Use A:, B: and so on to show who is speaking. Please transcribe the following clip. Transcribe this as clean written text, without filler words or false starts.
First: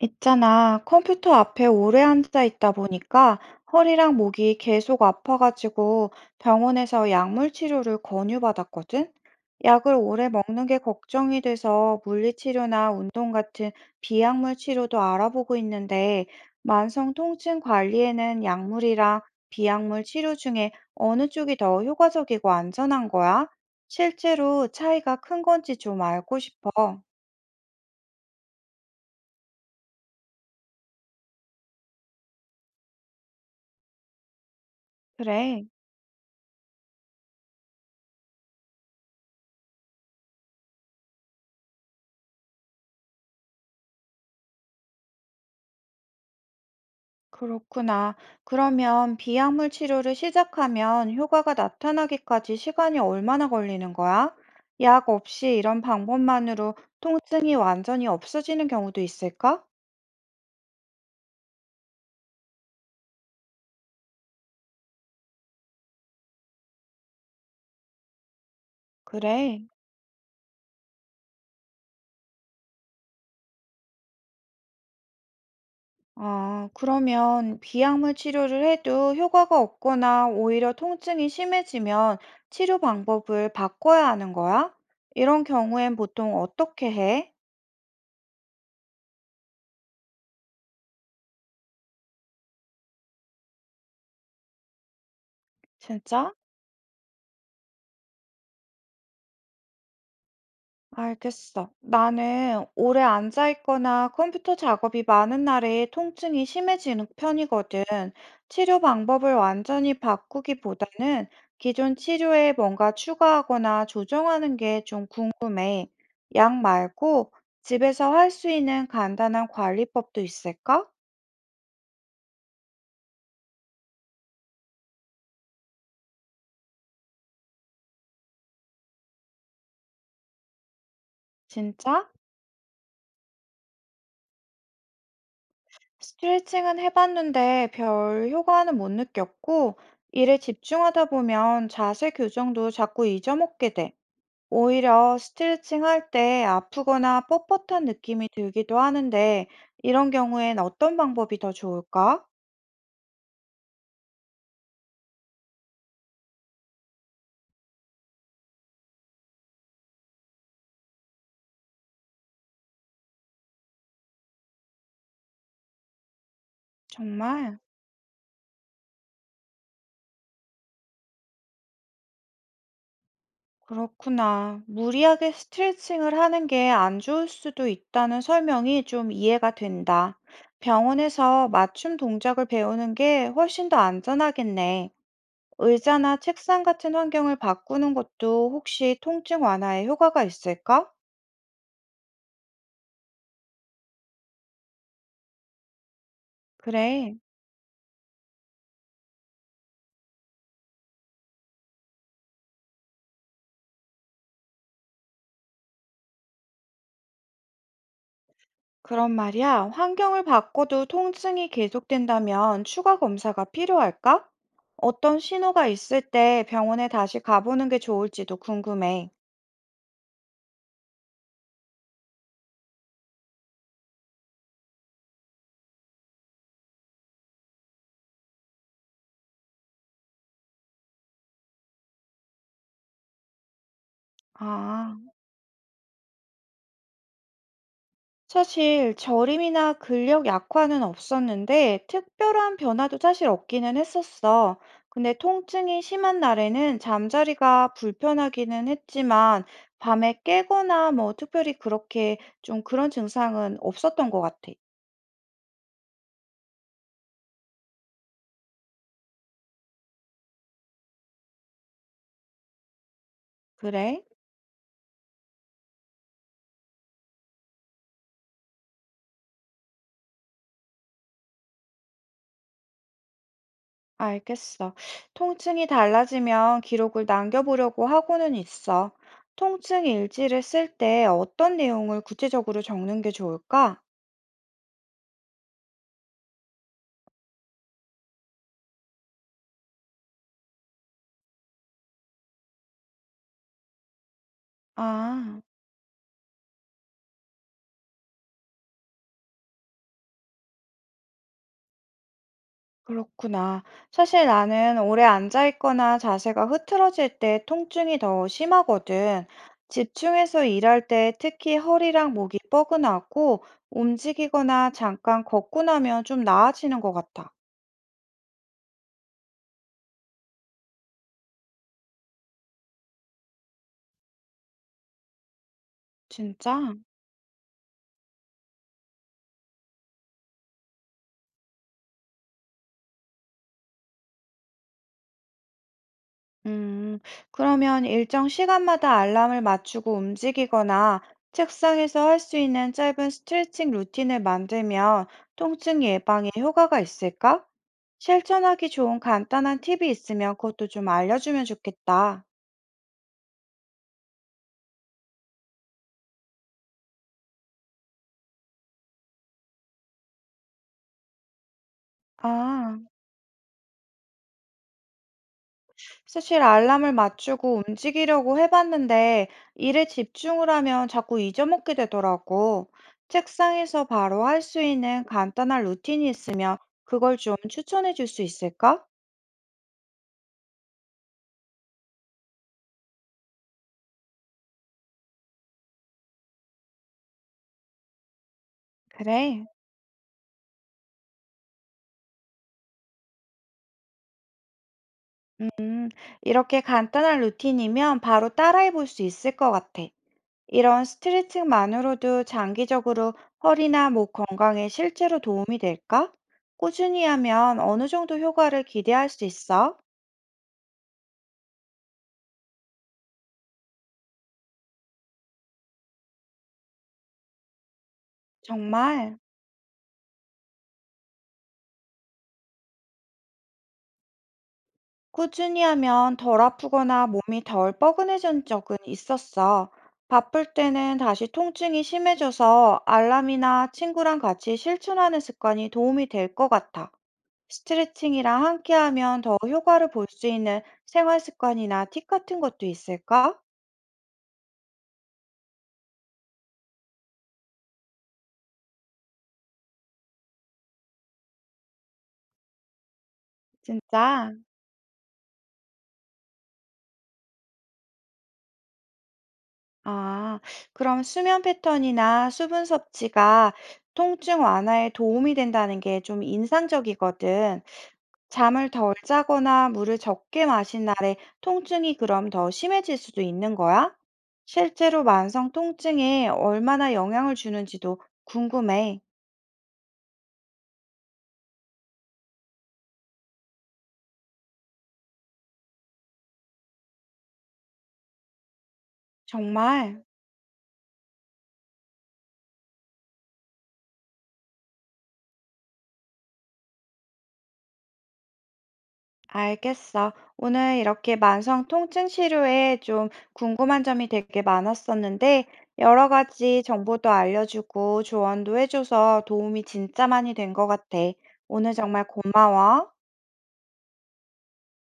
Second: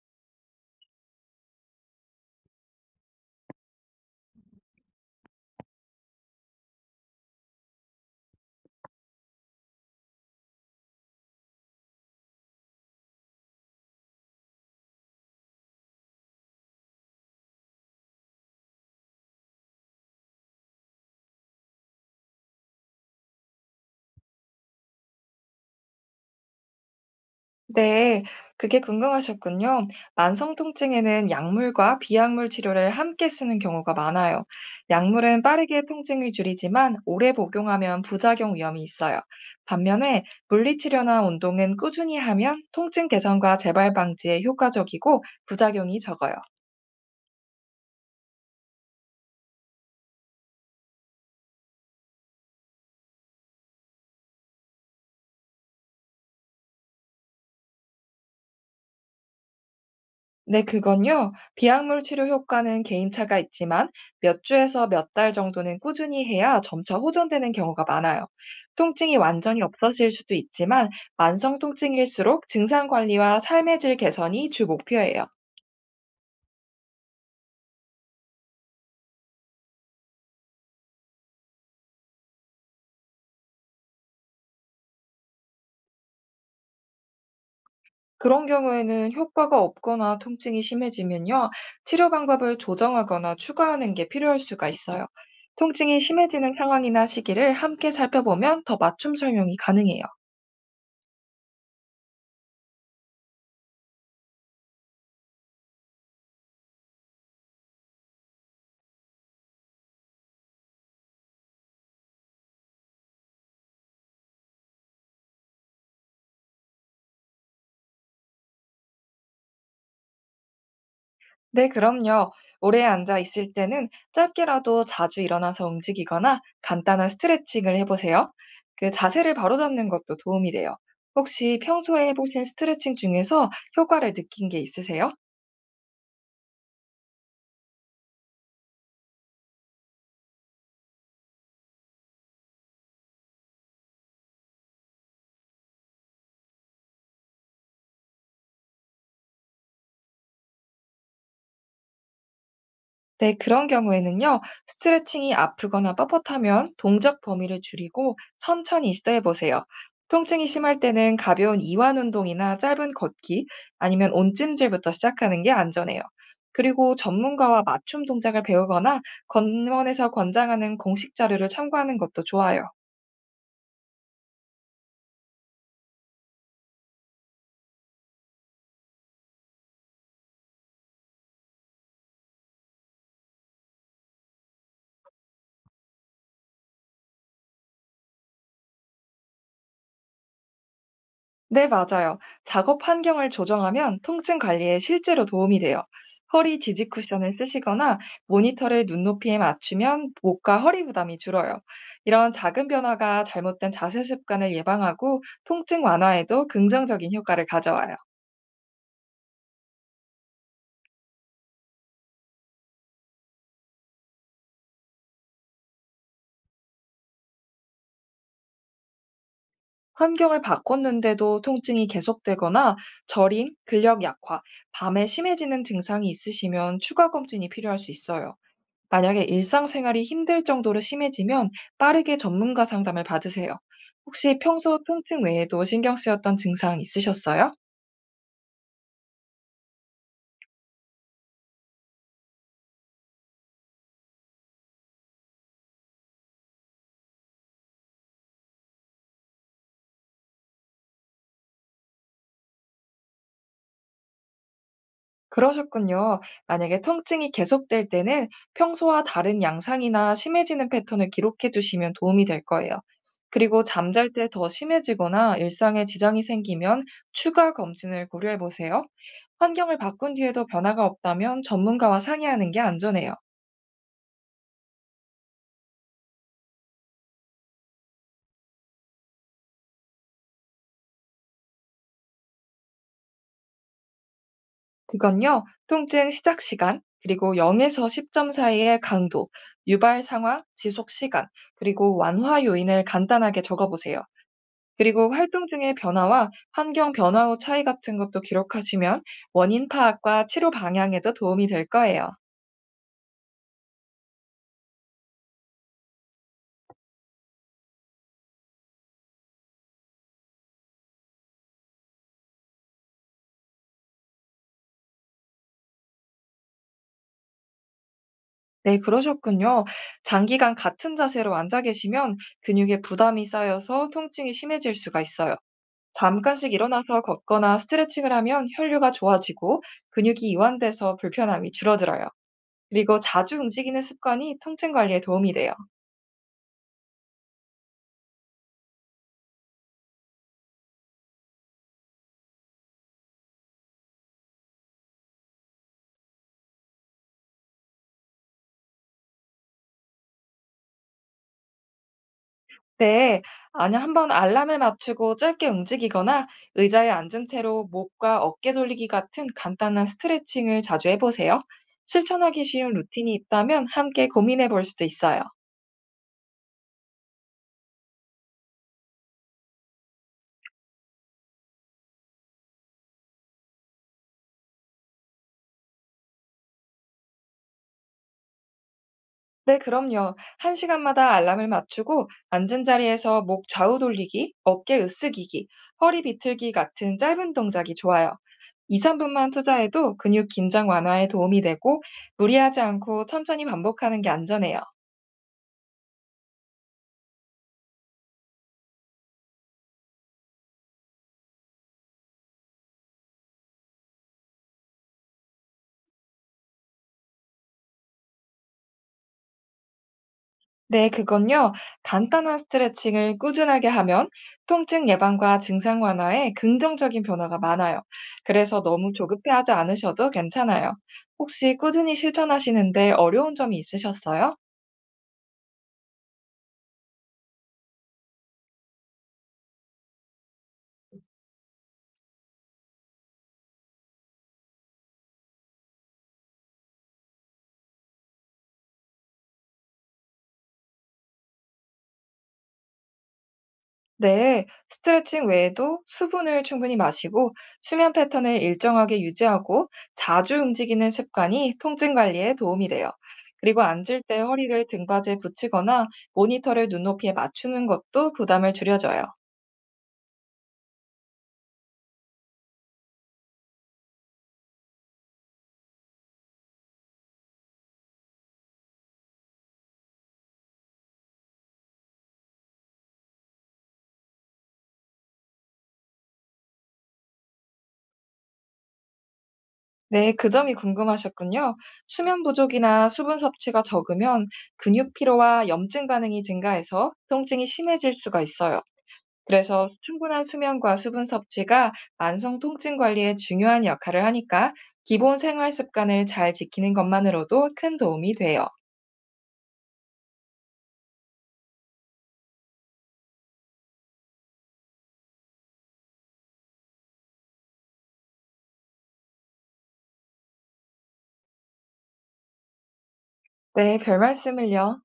A: 있잖아, 컴퓨터 앞에 오래 앉아 있다 보니까 허리랑 목이 계속 아파가지고 병원에서 약물 치료를 권유받았거든? 약을 오래 먹는 게 걱정이 돼서 물리치료나 운동 같은 비약물 치료도 알아보고 있는데, 만성 통증 관리에는 약물이랑 비약물 치료 중에 어느 쪽이 더 효과적이고 안전한 거야? 실제로 차이가 큰 건지 좀 알고 싶어.
B: 네, 그게 궁금하셨군요. 만성 통증에는 약물과 비약물 치료를 함께 쓰는 경우가 많아요. 약물은
A: 그래.
B: 빠르게 통증을 줄이지만 오래 복용하면 부작용 위험이 있어요. 반면에 물리치료나 운동은 꾸준히 하면 통증 개선과 재발 방지에 효과적이고 부작용이 적어요.
A: 그렇구나. 그러면 비약물 치료를 시작하면 효과가 나타나기까지 시간이 얼마나 걸리는 거야? 약 없이 이런 방법만으로 통증이 완전히 없어지는 경우도 있을까?
B: 네, 그건요. 비약물 치료 효과는 개인차가 있지만 몇 주에서 몇 달 정도는 꾸준히 해야 점차 호전되는 경우가 많아요. 통증이 완전히
A: 그래.
B: 없어질 수도 있지만 만성 통증일수록 증상 관리와 삶의 질 개선이 주 목표예요.
A: 아, 그러면 비약물 치료를 해도 효과가 없거나 오히려 통증이 심해지면 치료 방법을 바꿔야 하는 거야? 이런 경우엔 보통 어떻게 해?
B: 그런 경우에는 효과가 없거나 통증이 심해지면요. 치료 방법을 조정하거나 추가하는 게 필요할 수가 있어요. 통증이
A: 진짜?
B: 심해지는 상황이나 시기를 함께 살펴보면 더 맞춤 설명이 가능해요.
A: 알겠어. 나는 오래 앉아 있거나 컴퓨터 작업이 많은 날에 통증이 심해지는 편이거든. 치료 방법을 완전히 바꾸기보다는 기존 치료에 뭔가 추가하거나 조정하는 게 좀 궁금해. 약 말고 집에서 할 수 있는 간단한 관리법도 있을까?
B: 네, 그럼요. 오래 앉아 있을 때는 짧게라도 자주 일어나서 움직이거나 간단한 스트레칭을 해보세요. 그 자세를 바로잡는 것도 도움이 돼요. 혹시
A: 진짜?
B: 평소에 해보신 스트레칭 중에서 효과를 느낀 게 있으세요?
A: 스트레칭은 해봤는데 별 효과는 못 느꼈고, 일에 집중하다 보면 자세 교정도 자꾸 잊어먹게 돼. 오히려 스트레칭 할 때 아프거나 뻣뻣한 느낌이 들기도 하는데, 이런 경우엔 어떤 방법이 더 좋을까?
B: 네, 그런 경우에는요, 스트레칭이 아프거나 뻣뻣하면 동작 범위를 줄이고 천천히 시도해 보세요. 통증이 심할 때는 가벼운 이완 운동이나 짧은 걷기 아니면 온찜질부터 시작하는 게 안전해요. 그리고
A: 정말?
B: 전문가와 맞춤 동작을 배우거나 건원에서 권장하는 공식 자료를 참고하는 것도 좋아요.
A: 그렇구나. 무리하게 스트레칭을 하는 게 안 좋을 수도 있다는 설명이 좀 이해가 된다. 병원에서 맞춤 동작을 배우는 게 훨씬 더 안전하겠네. 의자나 책상 같은 환경을 바꾸는 것도 혹시 통증 완화에 효과가 있을까?
B: 네, 맞아요. 작업 환경을 조정하면 통증 관리에 실제로 도움이 돼요. 허리 지지
A: 그래.
B: 쿠션을 쓰시거나 모니터를 눈높이에 맞추면 목과 허리 부담이 줄어요. 이런 작은 변화가 잘못된 자세 습관을 예방하고 통증 완화에도 긍정적인 효과를 가져와요.
A: 그런 말이야, 환경을 바꿔도 통증이 계속된다면 추가 검사가 필요할까? 어떤 신호가 있을 때 병원에 다시 가보는 게 좋을지도 궁금해.
B: 환경을 바꿨는데도 통증이 계속되거나 저림, 근력 약화, 밤에 심해지는 증상이 있으시면 추가 검진이 필요할 수 있어요. 만약에 일상생활이 힘들 정도로 심해지면 빠르게 전문가 상담을 받으세요. 혹시 평소
A: 아,
B: 통증 외에도 신경 쓰였던 증상 있으셨어요?
A: 사실 저림이나 근력 약화는 없었는데 특별한 변화도 사실 없기는 했었어. 근데 통증이 심한 날에는 잠자리가 불편하기는 했지만 밤에 깨거나 뭐 특별히 그렇게 좀 그런 증상은 없었던 것 같아.
B: 그러셨군요. 만약에 통증이 계속될 때는 평소와 다른 양상이나 심해지는 패턴을 기록해 두시면 도움이 될 거예요. 그리고
A: 그래?
B: 잠잘 때 더 심해지거나 일상에 지장이 생기면 추가 검진을 고려해 보세요. 환경을 바꾼 뒤에도 변화가 없다면 전문가와 상의하는 게 안전해요.
A: 알겠어. 통증이 달라지면 기록을 남겨보려고 하고는 있어. 통증 일지를 쓸 때 어떤 내용을 구체적으로 적는 게 좋을까?
B: 그건요, 통증 시작 시간, 그리고 0에서 10점 사이의 강도, 유발 상황, 지속 시간, 그리고 완화 요인을 간단하게 적어보세요. 그리고
A: 아,
B: 활동 중의 변화와 환경 변화 후 차이 같은 것도 기록하시면 원인 파악과 치료 방향에도 도움이 될 거예요.
A: 그렇구나. 사실 나는 오래 앉아 있거나 자세가 흐트러질 때 통증이 더 심하거든. 집중해서 일할 때 특히 허리랑 목이 뻐근하고 움직이거나 잠깐 걷고 나면 좀 나아지는 것 같아.
B: 네, 그러셨군요. 장기간 같은 자세로 앉아 계시면 근육에 부담이 쌓여서 통증이 심해질 수가 있어요. 잠깐씩
A: 진짜?
B: 일어나서 걷거나 스트레칭을 하면 혈류가 좋아지고 근육이 이완돼서 불편함이 줄어들어요. 그리고 자주 움직이는 습관이 통증 관리에 도움이 돼요.
A: 음, 그러면 일정 시간마다 알람을 맞추고 움직이거나 책상에서 할 수 있는 짧은 스트레칭 루틴을 만들면 통증 예방에 효과가 있을까? 실천하기 좋은 간단한 팁이 있으면 그것도 좀 알려주면 좋겠다.
B: 네, 아니 한번 알람을 맞추고 짧게 움직이거나 의자에 앉은 채로 목과 어깨 돌리기 같은 간단한 스트레칭을 자주 해보세요. 실천하기 쉬운
A: 아,
B: 루틴이 있다면 함께 고민해 볼 수도 있어요.
A: 사실 알람을 맞추고 움직이려고 해봤는데 일에 집중을 하면 자꾸 잊어먹게 되더라고. 책상에서 바로 할 수 있는 간단한 루틴이 있으면 그걸 좀 추천해 줄 수 있을까?
B: 네, 그럼요. 한 시간마다 알람을 맞추고 앉은 자리에서 목 좌우 돌리기, 어깨 으쓱이기, 허리 비틀기 같은 짧은 동작이 좋아요. 2~3 분만
A: 그래.
B: 투자해도 근육 긴장 완화에 도움이 되고 무리하지 않고 천천히 반복하는 게 안전해요.
A: 이렇게 간단한 루틴이면 바로 따라해 볼 수 있을 것 같아. 이런 스트레칭만으로도 장기적으로 허리나 목 건강에 실제로 도움이 될까? 꾸준히 하면 어느 정도 효과를 기대할 수 있어?
B: 네, 그건요. 간단한 스트레칭을 꾸준하게 하면 통증 예방과 증상 완화에 긍정적인 변화가 많아요. 그래서 너무
A: 정말
B: 조급해하지 않으셔도 괜찮아요. 혹시 꾸준히 실천하시는데 어려운 점이 있으셨어요?
A: 꾸준히 하면 덜 아프거나 몸이 덜 뻐근해진 적은 있었어. 바쁠 때는 다시 통증이 심해져서 알람이나 친구랑 같이 실천하는 습관이 도움이 될 것 같아. 스트레칭이랑 함께하면 더 효과를 볼 수 있는 생활 습관이나 팁 같은 것도 있을까?
B: 네, 스트레칭 외에도 수분을 충분히 마시고 수면 패턴을 일정하게 유지하고 자주 움직이는 습관이 통증 관리에 도움이 돼요. 그리고 앉을 때
A: 진짜?
B: 허리를 등받이에 붙이거나 모니터를 눈높이에 맞추는 것도 부담을 줄여줘요.
A: 아, 그럼 수면 패턴이나 수분 섭취가 통증 완화에 도움이 된다는 게 좀 인상적이거든. 잠을 덜 자거나 물을 적게 마신 날에 통증이 그럼 더 심해질 수도 있는 거야? 실제로 만성 통증에 얼마나 영향을 주는지도 궁금해.
B: 네, 그 점이 궁금하셨군요. 수면 부족이나 수분 섭취가 적으면 근육 피로와 염증 반응이 증가해서 통증이 심해질 수가 있어요. 그래서
A: 정말?
B: 충분한 수면과 수분 섭취가 만성 통증 관리에 중요한 역할을 하니까 기본 생활 습관을 잘 지키는 것만으로도 큰 도움이 돼요.
A: 알겠어. 오늘 이렇게 만성 통증 치료에 좀 궁금한 점이 되게 많았었는데, 여러 가지 정보도 알려주고 조언도 해줘서 도움이 진짜 많이 된 것 같아. 오늘 정말 고마워.
B: 네, 별 말씀을요.